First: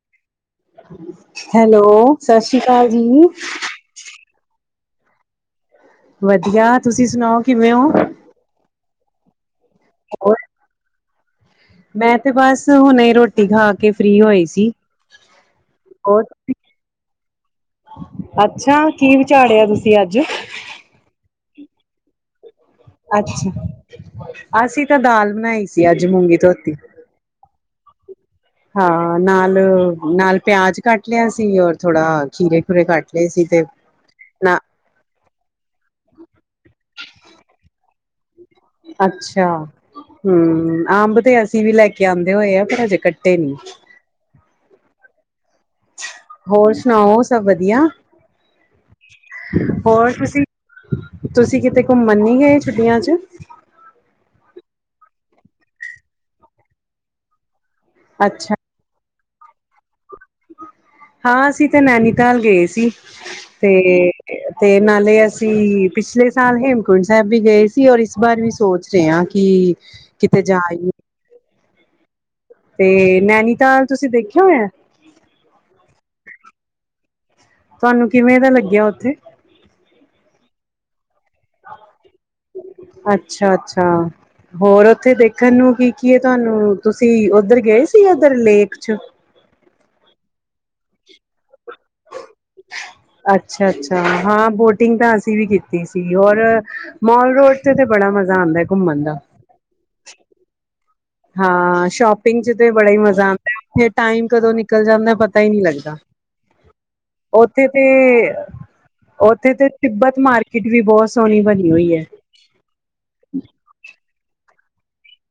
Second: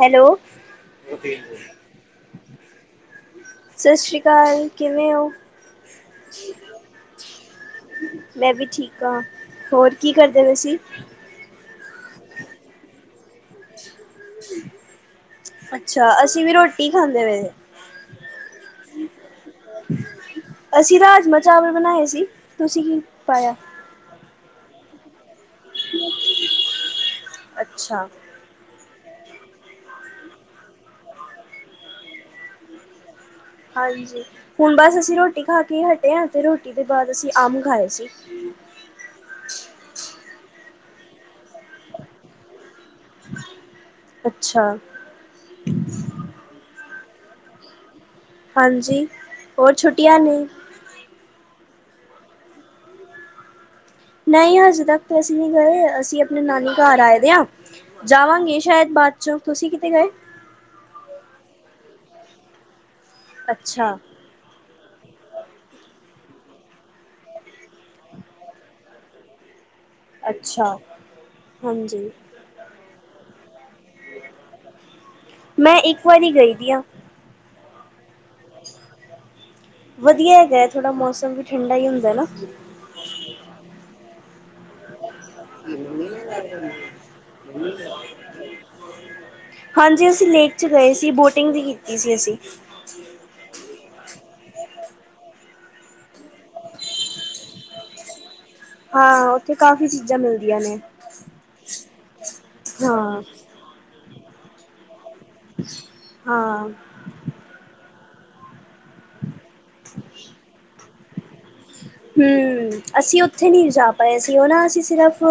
Hello hello Sat Sri ਅਕਾਲ ਜੀ। ਸਸ਼੍ਰੀ ਕਾਲ ਕਿਵੇਂ ਓ ਵਧੀਆ ਤੁਸੀਂ ਸੁਣਾਓ ਕਿਵੇਂ ਓ ਮੈਂ ਵੀ ਠੀਕ ਆਂ ਹੋਰ ਕੀ ਕਰਦੇ ਵੇ ਸੀ ਮੈਂ ਤੇ ਬਸ ਹੁਣੇ ਹੀ ਰੋਟੀ ਖਾ ਕੇ ਫ੍ਰੀ ਹੋਏ ਸੀ ਅੱਛਾ ਹੋਰ ਅਸੀਂ ਵੀ ਰੋਟੀ ਖਾਂਦੇ ਪਏ ਸੀ। ਅੱਛਾ ਕੀ ਵਿਚਾੜਿਆ ਤੁਸੀਂ ਅੱਜ ਅਸੀਂ ਰਾਜਮਾ ਚਾਵਲ ਬਣਾਏ ਸੀ ਤੁਸੀਂ ਕੀ ਅੱਛ ਪਾਇਆ ਅਸੀਂ ਤਾਂ ਦਾਲ ਬਣਾਈ ਸੀ ਅੱਜ ਮੂੰਗੀ ਧੋਤੀ ਅੱਛਾ ਹਾਂ ਨਾਲ ਨਾਲ ਪਿਆਜ ਕੱਟ ਲਿਆ ਸੀ ਔਰ ਥੋੜਾ ਖੀਰੇ ਖੂਰੇ ਕੱਟ ਲਏ ਸੀ ਤੇ ਹਾਂਜੀ ਨਾ ਹੁਣ ਬਸ ਅਸੀਂ ਰੋਟੀ ਖਾ ਕੇ ਈ ਹਟੇ ਆਂ ਤੇ ਰੋਟੀ ਦੇ ਬਾਅਦ ਅਸੀਂ ਅੰਬ ਖਾਏ ਸੀ ਅੱਛਾ ਹਮ ਅੰਬ ਤੇ ਅਸੀਂ ਵੀ ਲੈ ਕੇ ਆਂਦੇ ਹੋਏ ਆ ਪਰ ਹਜੇ ਕੱਟੇ ਨੀ ਅੱਛਾ ਹੋਰ ਸੁਣਾਓ ਸਭ ਵਧੀਆ ਹਾਂਜੀ ਹੋਰ ਛੁੱਟੀਆਂ ਨੇ ਤੁਸੀਂ ਤੁਸੀਂ ਕਿਤੇ ਘੁੰਮਨ ਨੀ ਗਏ ਛੁੱਟੀਆਂ ਚ ਨਹੀਂ ਹਜੇ ਤੱਕ ਤੇ ਅਸੀਂ ਨਹੀਂ ਗਏ ਅਸੀਂ ਆਪਣੇ ਨਾਨੀ ਘਰ ਆਏ ਵੇ ਆਂ ਅੱਛਾ ਜਾਵਾਂਗੇ ਸ਼ਾਇਦ ਬਾਅਦ ਚ ਤੁਸੀਂ ਕਿਤੇ ਗਏ ਹਾਂ ਅਸੀਂ ਤੇ ਨੈਨੀਤਾਲ ਗਏ ਸੀ ਤੇ ਅੱਛਾ ਤੇ ਨਾਲੇ ਅਸੀਂ ਪਿਛਲੇ ਸਾਲ ਹੇਮਕੁੰਟ ਸਾਹਿਬ ਵੀ ਗਏ ਸੀ ਔਰ ਇਸ ਬਾਰ ਵੀ ਸੋਚ ਰੇ ਆਂ ਕੀ ਅੱਛਾ ਹਾਂਜੀ ਤੇ ਨੈਨੀਤਾਲ ਤੁਸੀਂ ਦੇਖਿਆ ਹੋਇਆ ਮੈਂ ਇੱਕ ਵਾਰੀ ਗਈ ਵੀ ਆਂ ਤੁਹਾਨੂੰ ਕਿਵੇਂ ਦਾ ਲੱਗਿਆ ਉੱਥੇ ਵਧੀਆ ਹੈਗਾ ਥੋੜ੍ਹਾ ਮੌਸਮ ਵੀ ਠੰਡਾ ਹੀ ਹੁੰਦਾ ਐ ਨਾ ਅੱਛਾ ਅੱਛਾ ਹੋਰ ਉੱਥੇ ਦੇ ਖਨ ਨੂੰ ਕੀ ਕੀ ਐ ਤੁਹਾਨੂੰ ਤੁਸੀਂ ਉੱਧਰ ਗਏ ਸੀ ਉਧਰ ਲੇਕ ਚ ਹਾਂਜੀ ਅਸੀਂ ਲੇਕ ਚ ਗਏ ਸੀ ਬੋਟਿੰਗ ਵੀ ਕੀਤੀ ਸੀ ਅਸੀਂ ਅੱਛਾ ਅੱਛਾ ਹਾਂ ਬੋਟਿੰਗ ਤਾਂ ਅਸੀਂ ਵੀ ਕੀਤੀ ਸੀ ਔਰ ਮੋਲ ਰੋਡ ਤੇ ਤੇ ਬੜਾ ਮਜ਼ਾ ਆਂਦਾ ਐ ਹਾਂ ਉੱਥੇ ਕਾਫ਼ੀ ਚੀਜ਼ਾਂ ਮਿਲਦੀਆਂ ਨੇ ਹਾਂ ਸ਼ੋਪਿੰਗ ਚ ਤੇ ਬੜਾ ਈ ਹਾਂ ਮਜ਼ਾ ਆਂਦਾ ਉਥੇ ਟਾਈਮ ਕਦੋਂ ਨਿਕਲ ਜਾਂਦਾ ਪ ਤਾ ਈ ਨਹੀਂ ਲੱਗਦਾ ਹਾਂ ਹਮ ਉੱਥੇ ਤੇ ਉੱਥੇ ਤੇ ਤਿੱਬਤ ਮਾਰਕੀਟ ਵੀ ਬਹੁਤ ਸੋਹਣੀ ਬਣੀ ਹੋਈ ਐ ਹਮ ਅਸੀਂ ਉੱਥੇ ਨਹੀਂ ਜਾ ਪਾਏ ਸੀ ਉਹ ਨਾ ਅਸੀਂ ਸਿਰਫ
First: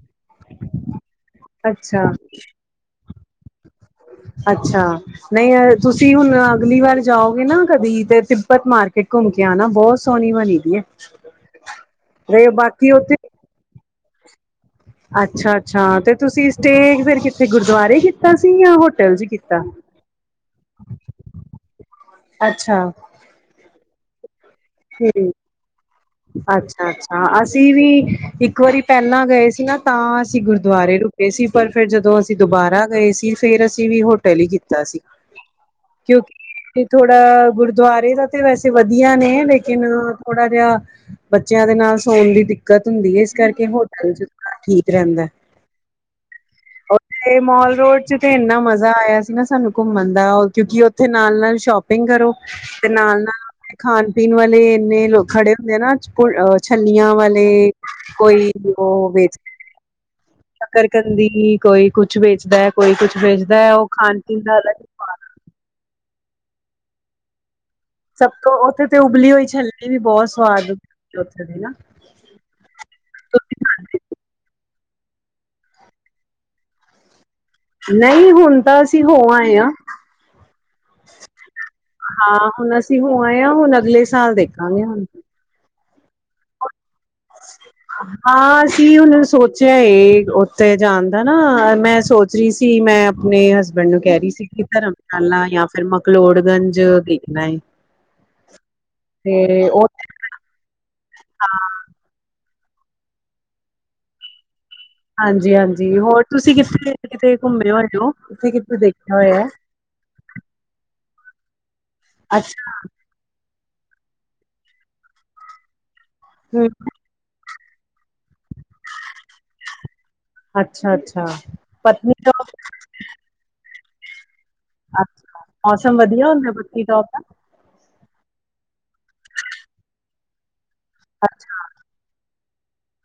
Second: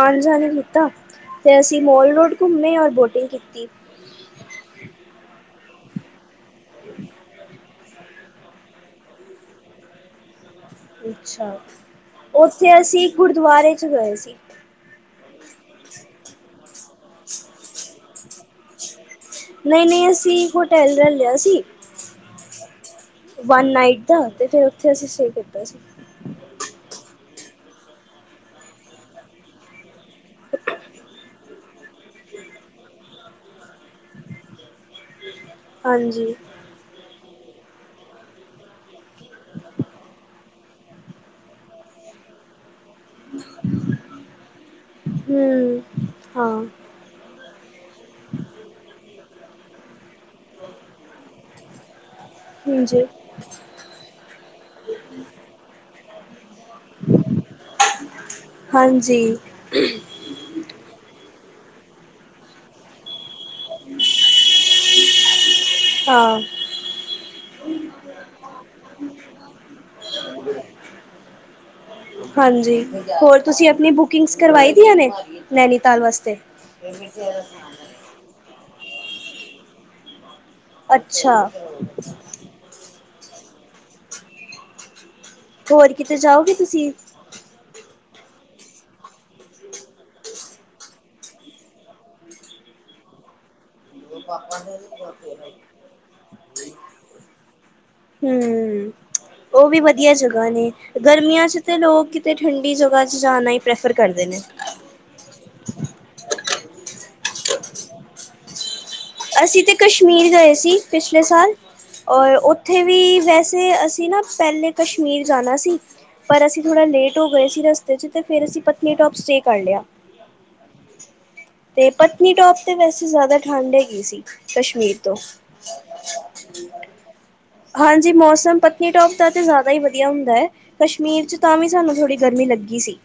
ਆਣ ਜਾਣ ਕੀਤਾ ਫੇ ਅਸੀਂ ਅੱਛਾ ਮੋਲ ਰੋਡ ਘੁੰਮੇ ਔਰ ਬੋਟਿੰਗ ਕੀਤੀ ਅੱਛਾ ਨਹੀਂ ਅ ਤੁਸੀਂ ਹੁਣ ਅਗਲੀ ਵਾਰ ਜਾਓਗੇ ਨਾ ਕਦੀ ਤੇ ਤਿੱਬਤ ਮਾਰਕੀਟ ਘੁੰਮ ਕੇ ਆਣਾ ਬਹੁਤ ਸੋਹਣੀ ਬਣੀ ਵੀ ਐ ਅੱਛਾ ਉੱਥੇ ਅਸੀਂ ਗੁਰਦੁਆਰੇ ਚ ਗਏ ਸੀ ਅੱਛਾ ਅੱਛਾ ਤੇ ਤੁਸੀਂ ਸਟੇਅ ਫਿਰ ਕਿੱਥੇ ਗੁਰਦੁਆਰੇ ਕੀਤਾ ਸੀ ਯਾਂ ਹੋਟਲ ਚ ਕੀਤਾ ਨਹੀਂ ਨਹੀਂ ਅਸੀਂ ਹੋਟੈਲ ਲ ਲਿਆ ਸੀ ਅੱਛਾ ਵਨ ਨਾਈਟ ਦਾ ਤੇ ਫਿਰ ਉੱਥੇ ਅਸੀਂ ਸਟੇਅ ਕੀਤਾ ਸੀ ਅੱਛਾ ਅੱਛਾ ਅਸੀਂ ਵੀ ਇੱਕ ਵਾਰੀ ਪਹਿਲਾਂ ਗਏ ਸੀ ਨਾ ਤਾਂ ਅਸੀਂ ਗੁਰਦਵਾਰੇ ਰੁਕੇ ਸੀ। ਪਰ ਫੇਰ ਜਦੋਂ ਅਸੀਂ ਦੁਬਾਰਾ ਗਏ ਸੀ ਫੇਰ ਅਸੀਂ ਵੀ ਹੋਟਲ ਈ ਕੀਤਾ ਸੀ। ਹਾਂਜੀ ਕਿਉਂਕਿ ਥੋੜਾ ਗੁਰਦਵਾਰੇ ਦਾ ਤੇ ਵੈਸੇ ਵਧੀਆ ਨੇ ਲੇਕਿਨ ਥੋੜਾ ਜਿਆ ਬੱਚਿਆਂ ਦੇ ਨਾਲ ਸੋਣ ਦੀ ਦਿੱਕਤ ਦਿੱਕਤ ਹੁੰਦੀ ਏ ਏਸ ਕਰਕੇ ਹੋਟਲ 'ਚ ਠੀਕ ਰੈਂਦਾ। ਹਮ ਹਾਂ ਤੇ ਮਾਲ ਰੋਡ 'ਚ ਤੇ ਏਨਾ ਮਜ਼ਾ ਆਇਆ ਸੀ ਨਾ ਸਾਨੂੰ ਘੁੰਮਣ ਦਾ, ਕਿਉਂਕਿ ਓਥੇ ਨਾਲ ਨਾਲ ਸ਼ੋਪਿੰਗ ਕਰੋ। ਤੇ ਹਾਂਜੀ, ਨਾਲ ਨਾਲ ਓਥੇ ਖਾਣ ਪੀਣ ਵਲੇ ਏਨੇ ਲੋਕ ਖੜੇ ਹੁੰਦੇ ਨਾ ਛੱਲੀਆਂ ਵਲੇ, ਕੋਈ ਓ ਵੇਚ ਹਮ ਸ਼ਕਰ ਕੰਦੀ, ਕੋਈ ਕੁਛ ਵੇਚਦਾ ਐ, ਕੋਈ ਕੁਛ ਵੇਚਦਾ ਐ। ਓ ਖਾਣ ਪੀਣ ਦਾ ਹਾਂ ਸਭ ਤੋਂ ਓਥੇ ਤੇ ਉਬਲੀ ਹੋਈ ਛੱਲਣੀ ਵੀ ਬੋਤ ਸਵਾਦ ਹੁੰਦੀ ਓਥੇ ਦੀ ਨਾ। ਹਾਂਜੀ ਹੋਰ ਤੁਸੀਂ ਆਪਣੀ ਬੁਕਿੰਗਸ ਕਰਵਾਈ ਦੀਆਂ ਨੇ ਨੈਨੀਤਾਲ ਵਸਤੇ। ਏ ਵੀ ਤੇਰਾ ਸੀ। ਨਈ ਹੁਣ ਤਾਂ ਅਸੀਂ ਹੋ ਆਏ ਆਂ। ਅੱਛਾ। ਹਾਂ ਹੁਣ ਅਸੀਂ ਹੋ ਆਏ ਆਂ, ਹੁਣ ਅਗਲੇ ਸਾਲ ਦੇਖਾਂਗੇ ਹੁਣ। ਹੋਰ ਕਿਤੇ ਜਾਓਗੇ ਤੁਸੀਂ। ਅ ਹਾਂ ਅਸੀਂ ਹੁਣ ਸੋਚਿਆ ਓਥੇ ਜਾਣ ਦਾ ਨਾ ਮੈਂ ਸੋਚ ਰੀ ਸੀ ਮੈਂ ਆਪਣੇ ਹਸ ਹਸਬੈਂਂਡ ਨੂੰ ਕੈ ਰੀ ਸੀ ਕੀ ਧਰਮਸ਼ਾਲਾ ਜਾਂ ਫਿਰ ਮਕਲੋੜਗੰਜ ਦੇਖਣਾ ਏ। ਹੂੰ ਓ ਤੇ ਵੀ ਉਹ ਵਧੀਆ ਜਗ੍ਹਾ ਨੇ ਗਰਮੀਆਂ 'ਚ ਤੇ ਲੋਕ ਕਿਤੇ ਠੰਡੀ ਜਗ੍ਹਾ 'ਚ ਜਾਣਾ ਈ ਪ੍ਰੈਫਰ ਕਰਦੇ ਨੇ। ਹਾਂਜੀ ਹਾਂਜੀ ਹੋਰ ਤੁਸੀਂ ਕਿੱਥੇ ਕਿਥੇ ਘੁੰਮੇ ਹੋਏ ਓ? ਕਿੱਥੇ ਕਿੱਥੇ ਦੇਖ ਅਸੀਂ ਤੇ ਕਸ਼ਮੀਰ ਗਏ ਸੀ ਪਿਛਲੇ ਸਾਲ, ਔਰ ਅੱਛਾ ਓਥੇ ਵੀ ਵੈਸੇ ਤੇ ਅਸੀਂ ਨਾ ਪੈਲੇ ਕਸ਼ਮੀਰ ਜਾਣਾ ਸੀ। ਪਰ ਅਸੀਂ ਹੂੰ ਥੋੜਾ ਲੇਟ ਹੋ ਗਏ ਸੀ ਰਸਤੇ 'ਚ, ਤੇ ਫੇਰ ਅਸੀਂ ਪਤਨੀਟੋਪ ਸਟੇਅ ਕਰ ਲਿਆ। ਅੱਛਾ ਅੱਛਾ ਪਤਨੀਟੋਪ ਤੇ ਵੈਸੇ ਜ਼ਾਦਾ ਠੰਡ ਹੈਗੀ ਸੀ। ਕਸ਼ਮੀਰ ਤੋਂ। ਅੱਛਾ- ਮੌਸਮ ਵਧੀਆ ਹੁੰਦਾ ਪਤਨੀਟੋਪ ਦਾ। ਹਾਂਜੀ ਮੌਸਮ ਪਤਨੀਟੋਪ ਦਾ ਤੇ ਜ਼ਾਦਾ ਈ ਵਧੀਆ ਹੁੰਦਾ ਐ। ਕਸ਼ਮੀਰ 'ਚ ਤਾਂ ਅੱਛਾ ਵੀ ਸਾਨੂੰ ਥੋੜ੍ਹੀ ਗਰਮੀ ਲੱਗੀ ਸੀ।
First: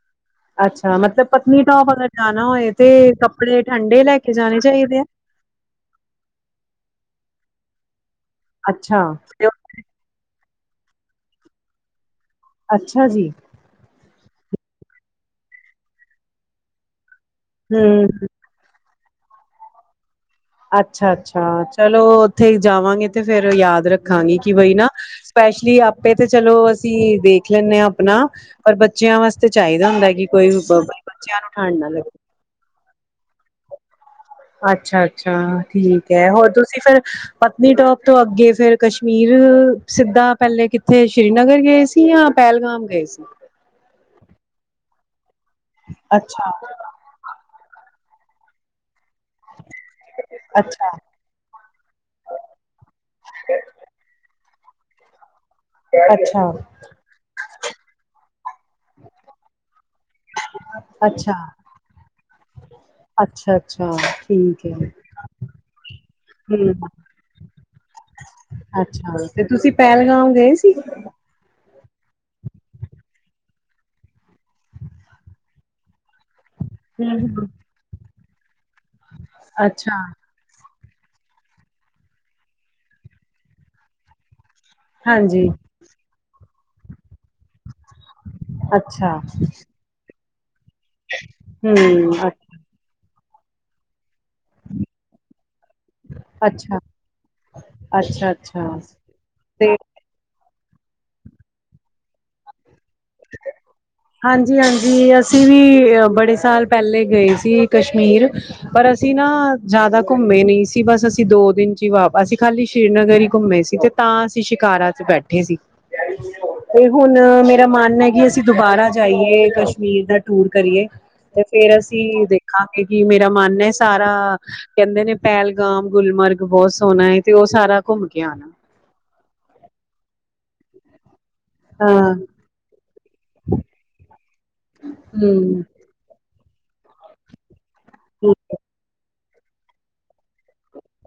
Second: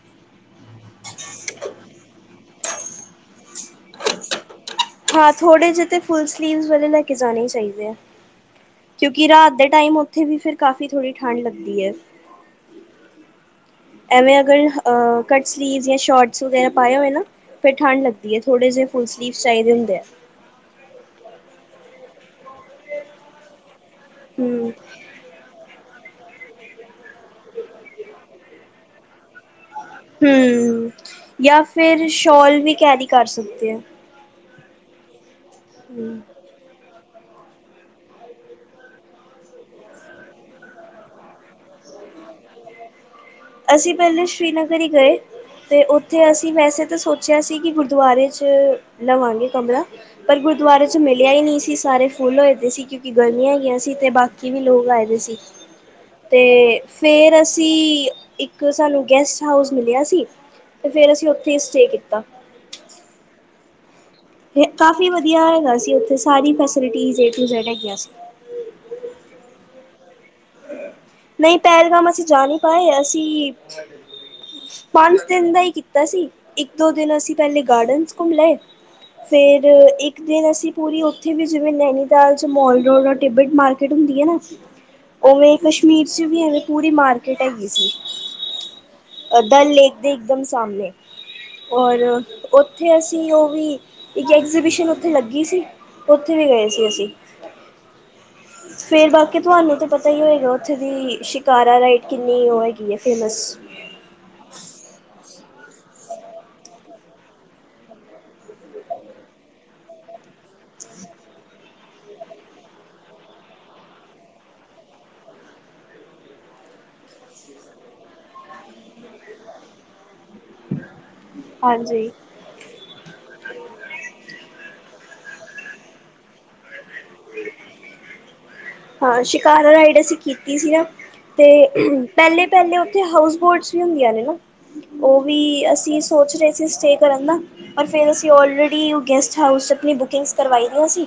ਅੱਛਾ ਮਤਲਬ ਪਤਨੀਟੋਪ ਅਗਰ ਜਾਣਾ ਹੋਏ ਤੇ ਕੱਪੜੇ ਠੰਡੇ ਲੈ ਕੇ ਜਾਣੇ ਚਾਈਦੇ ਆ? ਹਾਂ ਥੋੜੇ ਜੇ ਤੇ ਫੁਲ ਸਲੀਵਸ ਵਾਲੇ ਲੈ ਕੇ ਜਾਣੇ ਈ ਚਾਈਦੇ ਆ, ਅੱਛਾ ਕਿਉਂਕਿ ਰਾਤ ਦੇ ਟਾਈਮ ਓਥੇ ਵੀ ਫੇਰ ਕਾਫੀ ਥੋੜ੍ਹੀ ਠੰਡ ਲੱਗਦੀ ਐ। ਅੱਛਾ ਜੀ। ਐਵੇਂ ਅਗਰ ਕਟ ਸਲੀਵ ਜਾਂ ਸ਼ੋਟਸ ਵਗੈਰਾ ਪਾਏ ਹੋਏ ਨਾ। ਫੇਰ ਠੰਢ ਹੂੰ ਲੱਗਦੀ ਐ, ਥੋੜੇ ਜੇ ਫੁੱਲ ਸਲੀਵ ਚਾਈਦੇ ਹੁੰਦੇ ਆ। ਅੱਛਾ-ਅੱਛਾ ਚਲੋ ਓਥੇ ਈ ਜਾਵਾਂਗੇ, ਤੇ ਫੇਰ ਯਾਦ ਰੱਖਾਂਗੇ ਕੀ ਹੂੰ ਬਈ ਨਾ ਸਪੈਸ਼ਲੀ ਆਪੇ ਤੇ ਚਲੋ ਅਸੀਂ ਦੇਖ ਲੈਂਣੇ ਆਂ ਆਪਣਾ, ਔਰ ਬੱਚਿਆਂ ਵਾਸ ਤੇ ਚਾਈਦਾ। ਹੂੰ, ਜਾਂ ਫਿਰ ਲੱਗੇ ਸ਼ੋਲ ਵੀ ਕੈਰੀ ਕਰ ਸਕਦੇ ਓ। ਅੱਛਾ-ਅੱਛਾ ਠੀਕ ਹੂੰ। ਐ, ਹੋਰ ਤੁਸੀਂ ਫੇਰ ਪਤਨੀਟੋਪ ਤੋਂ ਅੱਗੇ ਫੇਰ ਕਸ਼ਮੀਰ ਸਿੱਧਾ ਪੈਲੇ ਕਿੱਥੇ ਸ਼੍ਰੀਨਗਰ ਗਏ ਸੀ, ਜਾਂ ਪੈਹਲਗਾਮ ਗਏ ਸੀ। ਅਸੀਂ ਪੇਹਲੇ ਸ਼੍ਰੀਨਗਰ ਹੀ ਗਏ, ਤੇ ਉੱਥੇ ਅਸੀਂ ਵੈਸੇ ਤਾਂ ਸੋਚ ਸੋਚੇਆ ਸੀ, ਕਿ ਗੁਰਦੁਆਰੇ ਚ ਲਵਾਂਗੇ ਕਮਰਾ, ਪਰ ਗੁਰਦੁਆਰੇ ਚ ਮੇ ਲੇਆ ਈ ਨੀ ਸੀ, ਸਾਰੇ ਫੁੱਲ ਹੋਏ ਦੇ ਸੀ, ਕਿਉਂਕਿ ਗਰਮੀਆਂ ਹੈਗੀਆਂ ਸੀ ਤੇ ਬਾਕੀ ਵੀ ਲੋਕ ਆਏ ਦੇ ਸੀ। ਤੇ ਅੱਛਾ-ਅੱਛਾ-ਅੱਛਾ-ਅੱਛਾ ਫੇਰ ਅਸੀਂ ਕਿ ਸਾਨੂੰ ਗੈਸਟ ਹਾਊਸ ਮਿਲੇਆ ਸੀ, ਤੇ ਫੇਰ ਅਸੀਂ ਉੱਥੇ ਈ ਸਟੇਅ ਕੀਤਾ। ਅੱਛਾ, ਅੱਛਾ। ਨਈ ਕਾਫੀ ਵਧੀਆ ਹੈਗਾ ਸੀ, ਉੱਥੇ ਸਾਰੀ ਹਮ ਫੈਸਲਟੀਸ ਏ ਟੂ ਜੇਡ ਹੈਗੀਆਂ ਸੀ। ਅੱਛਾ, ਤੇ ਤੁਸੀਂ ਪੈਲਗਾਮ ਗਏ ਸੀ? ਨਈ ਪੈਲਗਾਮ ਅਸੀਂ ਜਾ ਨਈ ਪਾਏ, ਅਸੀਂ ਪੰਜ ਦਿਨ ਦਾ ਈ ਕੀਤਾ ਸੀ। ਇੱਕ ਦੋ ਦਿਨ ਹਮ ਅਸੀਂ ਪਹਿਲੇ ਗਾਰਡਨਸ ਘੁੰਮ ਲਏ, ਫੇਰ ਅੱਛਾ, ਇੱਕ ਦਿਨ ਅਸੀਂ ਪੂਰੀ ਉੱਥੇ ਵੀ ਜਿਵੇਂ ਨੈਨੀਤਾਲ ਚ ਮੋਲ ਰੋਡ ਟਿੱਬਟ ਮਾਰਕੀਟ ਹੁੰਦੀ ਏ ਨਾ ਹਾਂਜੀ, ਉਵੇਂ ਕਸ਼ਮੀਰ ਚ ਵੀ ਐਵੇਂ ਪੂਰੀ ਮਾਰਕੀਟ ਹੈਗੀ ਸੀ, ਅੱਛਾ, ਦਲ ਲੇਕ ਦੇ ਏਕਦਮ ਸਾਮਨੇ ਔਰ ਹੂੰ, ਅੱ ਉੱਥੇ ਅਸੀਂ ਓ ਵੀ ਇੱਕ ਐਗਜੀਬਿਸ਼ਨ ਉੱਥੇ ਲੱਗੀ ਸੀਂ। ਉੱਥੇ ਵੀ ਗਏ ਅੱਛਾ, ਸੀ, ਅਸੀਂ ਅੱਛਾ, ਅੱਛਾ ਫੇਰ ਬਾਕੀ ਤੁਹਾਨੂੰ ਤੇ ਪਤਾ ਹੀ ਹੋਏਗਾ, ਉੱਥੇ ਦੀ ਸ਼ਿਕਾਰਾ ਰਾਈਡ ਕਿੰਨੀ ਓ ਹੈਗੀ ਏ ਫੇਮਸ ਹਾਂਜੀ-ਹਾਂਜੀ, ਅਸੀਂ ਵੀ ਬੜੇ ਸਾਲ ਪਹਿਲੇ ਗਏ ਸੀ ਕਸ਼ਮੀਰ ਪਰ ਅਸੀਂ ਨਾ ਜੇਆਦਾ ਘੁੰਮੇ ਨੀ ਸੀ। ਬਸ ਅਸੀਂ ਦੋ ਦਿਨ ਚ ਵਾ, ਅਸੀਂ ਖਾਲੀ ਸ੍ਰੀਨਗਰ ਹੀ ਘੁੰਮੇ ਸੀ ਤੇ ਤਾਂ ਅਸੀਂ ਸ਼ਿਕਾਰਾ ਚ ਬੈਠੇ ਸੀ, ਤੇ ਹੁਨ ਮੇਰਾ ਮਨ ਏ ਕਿ ਅਸੀਂ ਦੁਬਾਰਾ ਜਾਈਏ, ਕਸ਼ਮੀਰ ਦਾ ਟੂਰ ਕਰੀਏ ਤੇ ਫੇਰ ਹਾਂਜੀ ਅਸੀਂ ਦੇਖ ਖਾ ਕੇ ਕੀ ਮੇਰਾ ਮਨ ਏ, ਸਾਰਾ ਕਹਿੰਦੇ ਨੇ ਪੈਲਗਾਮ-ਗੁਲਮਰਗ ਬਹੁਤ ਸੋਹਨਾ ਏ, ਤੇ ਓ ਸਾਰਾ ਘੁੰਮ ਕੇ ਆਨਾ। ਹਾਂ, ਸ਼ਿਕਾਰਾ ਰਾਈਡ ਅਸੀਂ ਕੀਤੀ ਸੀ ਨਾ। ਤੇ ਹਾਂ ਪੈਲੇ-ਪੈਲੇ ਉੱਥੇ ਹਾਊਸ ਬੋਟਸ ਵੀ ਹੁੰਦੀਆਂ ਨੇ ਨਾ, ਓ ਹੂੰ ਵੀ ਅਸੀਂ ਸੋਚ ਰੇਅ ਸੀ, ਸਟੇਅ ਕਰਨ ਦਾ ਪਰ ਫਿਰ ਅਸੀਂ ਹੂੰ ਔਲਰੇਡੀ ਗੈਸਟ ਹਾਊਸ 'ਚ ਆਪਨੀ ਬੁਕਿੰਗਸ ਕਰਵਾਈ ਦੀਆ ਸੀਂ।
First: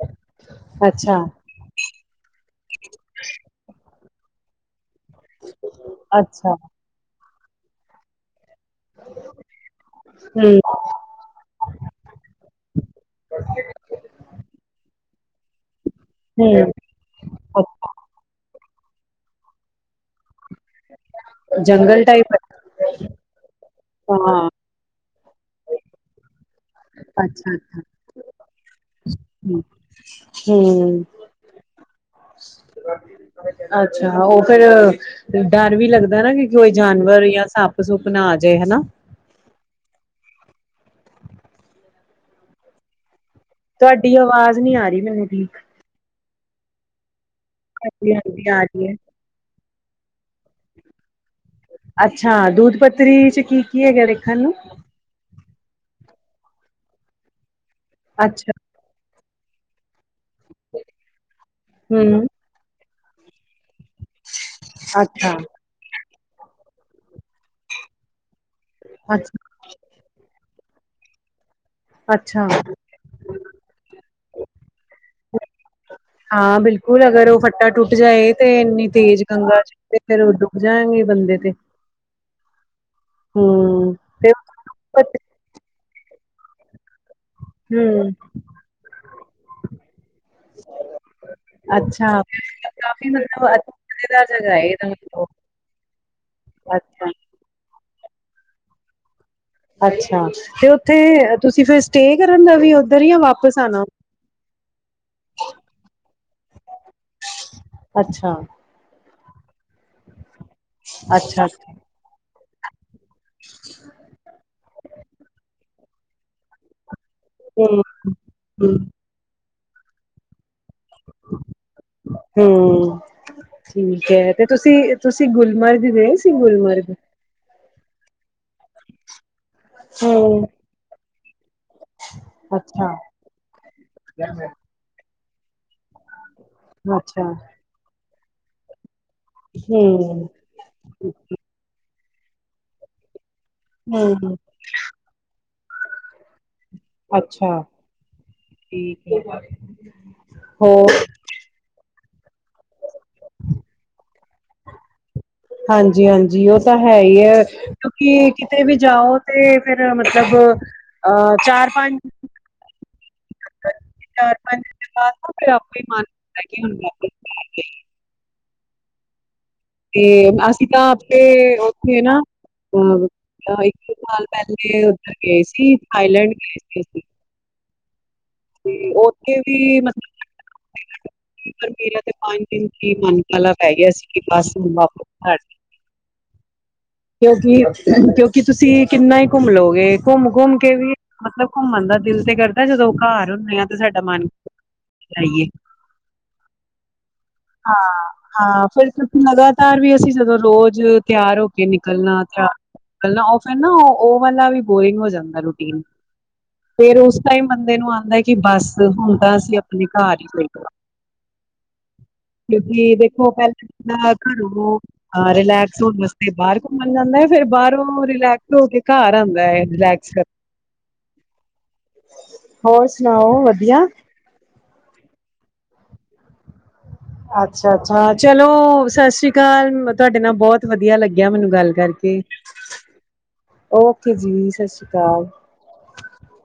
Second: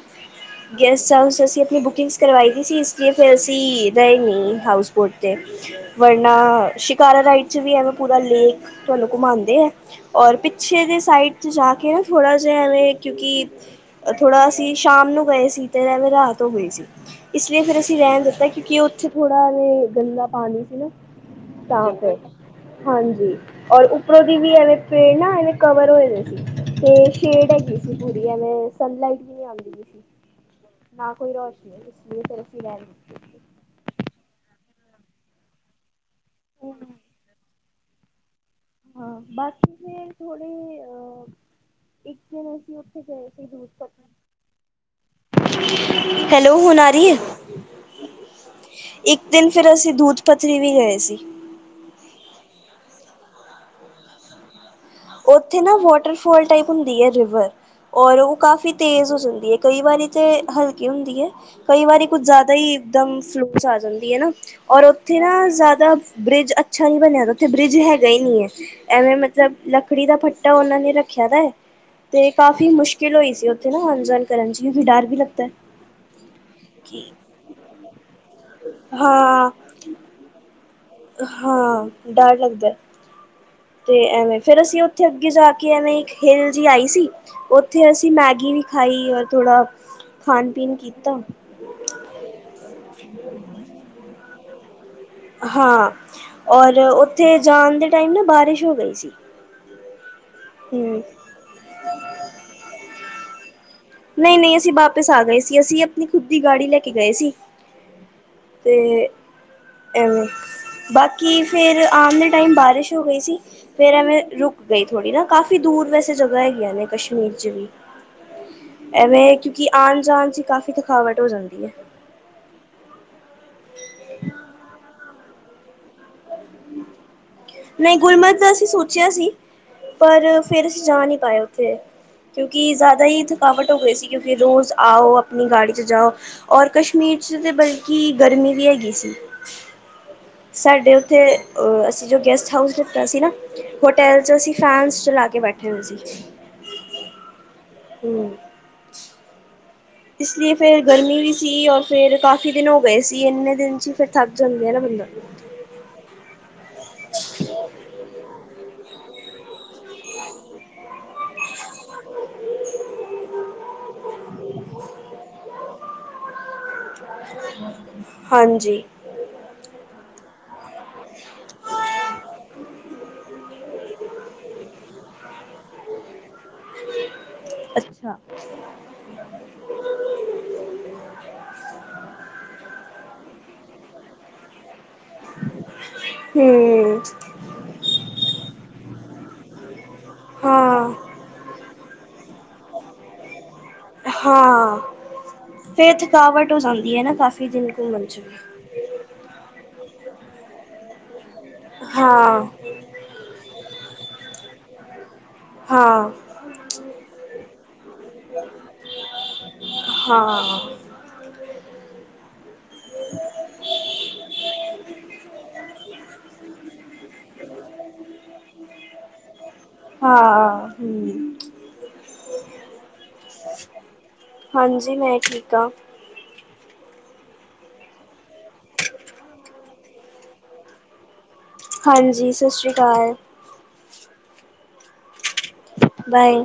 ਗੈਸਟ ਅੱਛਾ ਹਾਊਸ ਅਸੀਂ ਆਪਨੀ ਬੁਕਿੰਗਸ ਕਰਵਾਈ ਦੀ ਸੀ, ਇਸ ਲਈ ਫੇਰ ਅਸੀਂ ਰੇਅ ਨਈ ਹਾਊਸ ਬੂਟ ਤੇ ਵਰਨਾ ਅੱਛਾ ਸ਼ਿਕਾਰਾ ਰਾਈਡ 'ਚ ਵੀ ਐਵੇਂ ਪੂਰਾ ਲੇਕ ਤੁਹਾਨੂੰ ਘੁੰਮਾਂਦੇ ਏ, ਔਰ ਹੂੰ ਪਿੱਛੇ ਜੇ ਸਾਈਡ ਜਾ ਕੇ ਨਾ ਥੋੜ੍ਹਾ ਜੇਆ ਐਵੇਂ, ਕਿਉਂਕਿ ਥੋੜਾ ਅਸੀਂ ਸ਼ਾਮ ਨੂੰ ਗਏ ਸੀ, ਤੇ ਐਵੇਂ ਰਾਤ ਹੋ ਗਈ ਹੂੰ ਸੀ, ਇਸ ਲਈ ਫੇਰ ਅੱਛਾ ਅਸੀਂ ਰਹਿਨ ਦਿੱਤਾ, ਕਿਉਂਕਿ ਉੱਥੇ ਥੋੜਾ ਓ ਗੰਦਾ ਪਾਨੀ ਸੀ ਨਾ, ਤਾਂ ਜੰਗਲ ਫੇਰ ਟਾਈਪ ਹੈ ਹਾਂਜੀ। ਔਰ ਉੱਪਰੋਂ ਦੀ ਹਾਂ ਵੀ ਐਵੇਂ ਪੇੜ ਨਾ ਇਵੇ ਕਵਰ ਹੋਏ ਦੇ ਸੀ, ਤੇ ਸ਼ੇਡ ਅੱਛਾ ਹੈਗੀ ਅੱਛਾ ਸੀ ਪੂਰੀ ਐਵੇਂ-ਐਵੇ ਸਨਲਾਈਟ ਵੀ ਨੀ ਹੂੰ ਆਂਦੀ--ਆਂਦੀ। ਹੂੰ ਕੋਈ ਰੋਸ਼ਨੀ ਇਸ ਵੀ ਤਰਫ ਵੀ ਰੈਨ ਦਿਤੀ। ਅੱਛਾ, ਓ ਫੇਰ ਡਰ ਵੀ ਲੱਗਦਾ ਨਾ, ਕਿ ਕੋਈ ਜਾਨਵਰ ਜਾਂ ਸਪ ਸੁਪ ਨਾ ਆ ਜੇ ਹਨਾ। ਹਾਂ, ਬਾਕੀ ਫੇਰ ਥੋੜੇ ਅ ਏਕ ਦਿਨ ਅਸੀਂ ਉੱਥੇ ਗਏ ਸੀ ਦੂਰ- ਤੁਹਾਡੀ ਆਵਾਜ਼ ਨੀ ਆ ਰਹੀ ਮੈਨੂੰ ਧੀ ਹੈਲੋ, ਹੁਨ ਆ ਰਹੀ ਏ। ਹਾਂਜੀ ਹਾਂਜੀ ਆ ਰਹੀ ਹੈ ਇੱਕ ਦਿਨ ਫੇਰ ਅਸੀਂ ਦੂਥ ਪੱਥਰੀ ਵੀ ਗਏ ਸੀ। ਅੱਛਾ, ਦੁਥ ਪੱਤਰੀ ਚ ਕੀ- ਕੀ ਹੈਗਾ ਵੇਖਨ ਨੂੰ। ਉੱਥੇ ਨਾ ਵਾਟਰਫੋਲ ਟਾਈਪ ਹੁੰਦੀ ਏ, ਰਿਵਰ ਔਰ ਓ ਅੱਛਾ ਕਾਫੀ ਤੇਜ਼ ਹੋ ਜਾਂਦੀ ਏ ਕਈ ਵਾਰੀ, 'ਤੇ ਹਲਕੀ ਹੁੰਦੀ ਏ, ਕਈ ਵਾਰੀ ਕੁੱਝ ਹੂੰ ਜਾ ਸਹੀ ਇੱਕ ਦਮ ਫਲੋਅ 'ਚ ਆ ਜਾਂਦੀ ਏ ਨਾ, ਔਰ ਉੱਥੇ ਅੱਛਾ ਨਾ ਜਾਦਾ ਬ੍ਰਿੱਜ ਅੱਛਾ ਨੀ ਬਨਿਆ ਦਾ ਉੱਥੇ ਬ੍ਰਿੱਜ ਹੈਗਾ ਈ ਨੀ ਐ, ਐਵੇਂ ਅੱਛਾ ਮਤਲਬ। ਲੱਕੜੀ ਦਾ ਫੱਟਾ ਉਨਾਂ ਨੇ ਰੱਖਿਆ ਦੈ। 'ਤੇ ਅੱਛਾ ਕਾਫੀ ਮੁਸ਼ਕਿਲ ਹੋਈ ਸੀ ਉੱਥੇ ਨਾ, ਆਨ- ਜਾਨ ਕਰਨ 'ਚ ਫਿਰ ਡਰ ਵੀ ਲੱਗਦਾ। ਹਾਂ, ਬਿਲਕੁਲ, ਅਗਰ ਉਹ ਫੱਟਾ ਟੁੱਟ ਜਾਏ, 'ਤੇ ਇੰਨੀ ਤੇਜ਼ ਹਾਂ ਗੰਗਾ 'ਚ ਫਿਰ ਫੇਰ ਉਹ ਡੁਬ ਜਾਏਂਗੇ। ਹਾਂ, ਡਰ ਲੱਗਦੈ। 'ਤੇ ਐਵੇਂ ਫਿਰ ਅਸੀਂ ਉੱਥੇ ਅੱਗੇ ਜਾ ਕੇ, ਐਵੇਂ ਇੱਕ ਹਿਲ ਜੀ ਆਈ ਸੀ। ਓੱਥੇ ਅਸੀਂ ਹੂੰ ਮੈਗੀ ਵੀ ਖਾਈ, ਔਰ ਥੋੜਾ ਖਾਨ-ਪੀਨ ਕੀਤਾ। ਅੱਛਾ, ਕਾਫੀ ਮਤਲਬ, ਮਜ਼ੇਦਾਰ ਜਗ੍ਹਾ ਹੈ ਯੇ ਤੋ। ਹਾਂ, ਔਰ ਉੱਥੇ ਜਾਨ ਦੇ ਟਾਈਮ ਨਾ ਬਾਰਿਸ਼ ਹੋ ਗਈ ਸੀ। ਅੱਛਾ, 'ਤੇ ਹਮ ਓਥੇ ਤੁਸੀਂ ਫਿਰ ਸਟੇਅ ਕਰਨ ਦਾ ਵੀ ਓਧਰ ਈ, ਯਾ ਵਾਪਿਸ ਆਨਾ? ਨਈ- ਨਈ, ਅਸੀਂ ਵਾਪਿਸ ਆ ਗਏ ਸੀ। ਅਸੀਂ ਅਪਨੀ ਖੁਦ ਦੀ ਗਾੜੀ ਲੈ ਕੇ ਗਏ ਸੀ। ਅੱਛਾ। ਤੇ, ਐਵੇ, ਬਾਕੀ ਅੱਛਾ ਅੱਛਾ, ਫਿਰ ਆਨ ਦੇ ਟੈਮ ਬਾਰਿਸ਼ ਹੋ ਗਈ। ਸੀ, ਫੇਰ ਐਵੇਂ ਰੁਕ ਗਈ ਥੋੜੀ ਨਾ, ਕਾਫੀ ਦੂਰ ਵੈਸੇ ਜਗ੍ਹਾ ਹੈਗੀਆਂ ਨੇ ਕਸ਼ ਕਸ਼ਮੀਰ 'ਚ ਵੀ ਹੂੰ ਹੂੰ ਐਵੇਂ, ਕਿਉਂਕਿ ਆਨ- ਜਾਨ 'ਚ ਕਾਫੀ ਥਕਾਵਟ ਹੋ ਜਾਂਦੀ ਐ, ਹੂੰ, ਠੀਕ ਐ। 'ਤੇ ਤੁਸੀਂ- ਤੁਸੀਂ ਤੁਸੀ ਗੁਲਮਰਗ ਗਏ ਸੀ, ਗੁਲਮਰਗ? ਨਈ, ਗੁਲਮਰਗ ਦਾ ਅਸੀਂ ਸੋਚਿਆ ਸੀ, ਪਰ ਹੂੰ ਫਿਰ ਅਸੀਂ ਜਾ ਨੀ ਪਾਏ ਉੱਥੇ। ਕਿਉਂਕਿ ਅੱਛਾ ਜਾਦਾ ਈ ਥਕਾਵਟ ਹੋ ਗਈ ਸੀ, ਫਿਰ ਰੋਜ਼ ਆਓ, ਅਪਨੀ ਗਾੜੀ 'ਚ ਜਾਓ। ਔਰ ਕਸ਼ਮੀਰ ਅੱਛਾ 'ਚ ਤੇ ਬਲਕਿ, ਗਰਮੀ ਵੀ ਹੈਗੀ ਸੀ। ਹੂੰ। ਅ ਅਸੀਂ ਜੋ ਗੈਸਟ ਹਾਊਸ ਲਿਤਾ ਸੀ ਨਾ? ਹੋਟੈਲ ਹੂੰ 'ਚ ਅਸੀਂ ਫੈਨਸ ਚਲਾ ਕੇ ਬੈਠੇ ਹੋਏ ਸੀ। ਅੱਛਾ। ਹੂੰ। ਠੀਕ ਹੋ ਭਾਈ? ਇਸ ਲੀਏ ਫੇਰ ਗਰਮੀ ਵੀ ਸੀ, ਔ ਫੇਰ ਕਾਫੀ ਦਿਨ ਹੋ ਗਏ ਸੀ, ਇੰਨੇ ਦਿਨ 'ਚ ਫਿਰ ਥੱਕ ਜਾਂਦੈ ਨਾ ਬੰਦਾ। ਹਾਂਜੀ-ਹਾਂਜੀ, ਉਹ ਤਾਂ ਹੈ ਈ ਐ। ਕਿਉਂਕਿ ਕਿਤੇ ਵੀ ਜਾਓ, ਤੇ ਫੇਰ ਮਤਲਬ ਅਹ, ਚਾਰ-ਪੰਜ ਚਾਰ-ਪੰਜ ਦਿਨ ਬਾਦ ਫਿਰ ਆਪੇ ਮਨ ਹੁੰਦੈ ਕਿ, ਮਨ ਹੁੰਦੈ ਕਿ ਹਾਂਜੀ। 'ਤੇ ਅਸੀਂ ਤਾਂ ਆਪੇ, ਓੱਥੇ ਨਾ ਹਾਂ, ਤਾਂ ਇੱਕ ਸਾਲ ਪੈਲੇ ਉੱਧਰ ਗਏ ਸੀ, ਥਾਈਲੈਂਡ ਗਏ ਸੀ ਅਸੀ। ਅੱਛਾ। 'ਤੇ ਓੱਥੇ ਵੀ, ਮਤਲਬ ਪਰ ਮੇਰਾ ਤੇ ਪੰਜ ਦਿਨ ਹੀ ਮਨ ਕਾਹਲਾ ਪੈ ਗਿਆ ਸੀ ਕਿ ਬਸ ਹੁਨ, ਵਾਪਸ ਘਰ ਹੂੰ। ਕਿਉਂਕਿ, ਕਿਉਂਕਿ ਤੁਸੀਂ ਕਿੰਨਾ ਈ ਘੁੰਮ ਲੋਗੇ? ਘੁੰਮ- ਘੁੰਮ ਕੇ ਵੀ, ਹਾਂ ਮਤਲਬ ਘੁੰਮਨ ਦਾ ਦਿਲ ਤੇ ਕਰਦਾ ਜਦੋਂ ਘਰ ਹੁੰਨੇ ਆ, 'ਤੇ ਸਾਡਾ ਮਨ ਜਾਈਏ ਫੇਰ ਥਕਾਵਟ ਹੋ ਜਾਂਦੀ ਏ ਨਾ ਕਾਫੀ ਦਿਨ ਹਾਂ ਘੁੰਮਨ 'ਚ। ਹਾਂ ਫਿਰ ਲਗਾਤਾਰ ਵੀ ਅਸੀਂ ਜਦੋਂ ਰੋਜ਼ ਤਿਆਰ ਹੋ ਕੇ ਨਿਕਲਣਾ। ਹਾਂ, ਫ ਨਾਓਨ ਏ ਨਾ ਓਹ ਵਾਲਾ ਵੀ ਬੋਰਿੰਗ ਹੋ ਜਾਂਦਾ। ਰੂਟੀਨ ਹਾਂ। ਫੇਰ ਉਸ ਟਾਈਮ ਬੰਦੇ ਨੂੰ ਆਉਂਦਾ ਕਿ ਬਸ ਹੁਣ ਤਾਂ ਅਸੀਂ ਆਪਣੇ ਘਰ ਹੀ ਠੀਕ ਹਾਂ। ਕਿਉਂਕਿ ਦੇਖੋ ਪਹਿਲਾਂ ਘਰੋਂ ਰਿਲੈਕਸ ਹੋਣ ਫੇਰ ਬਾਹਰ ਘੁੰਮਣ ਜਾਂਦਾ ਹੈ ਫੇਰ ਬਾਹਰੋਂ ਰਿਲੈਕਟ ਹੋ ਕੇ ਘਰ ਆਉਂਦਾ ਹੈ ਰਿਲੈਕਸ ਕਰਕੇ। ਪ ਹੋਰ ਸੁਣਾਓ ਵਧੀਆ? ਹਾਂਜੀ ਮੈਂ ਠੀਕ ਹਾਂ। ਅੱਛਾ -ਅੱਛਾ ਚਲੋ ਸਤਿ ਸ੍ਰੀ ਅਕਾਲ! ਤੁਹਾਡੇ ਨਾਲ ਬਹੁਤ ਵਧੀਆ ਲੱਗੀ ਗਿਆ ਮੈਨੂੰ ਗੱਲ ਕਰਕੇ, ਹਾਂਜੀ, ਸਤਿ ਸ਼੍ਰੀ ਅਕਾਲ, ਓਕੇ ਜੀ, ਸਤਿ ਸ੍ਰੀ ਅਕਾਲ। ਬਾਏ।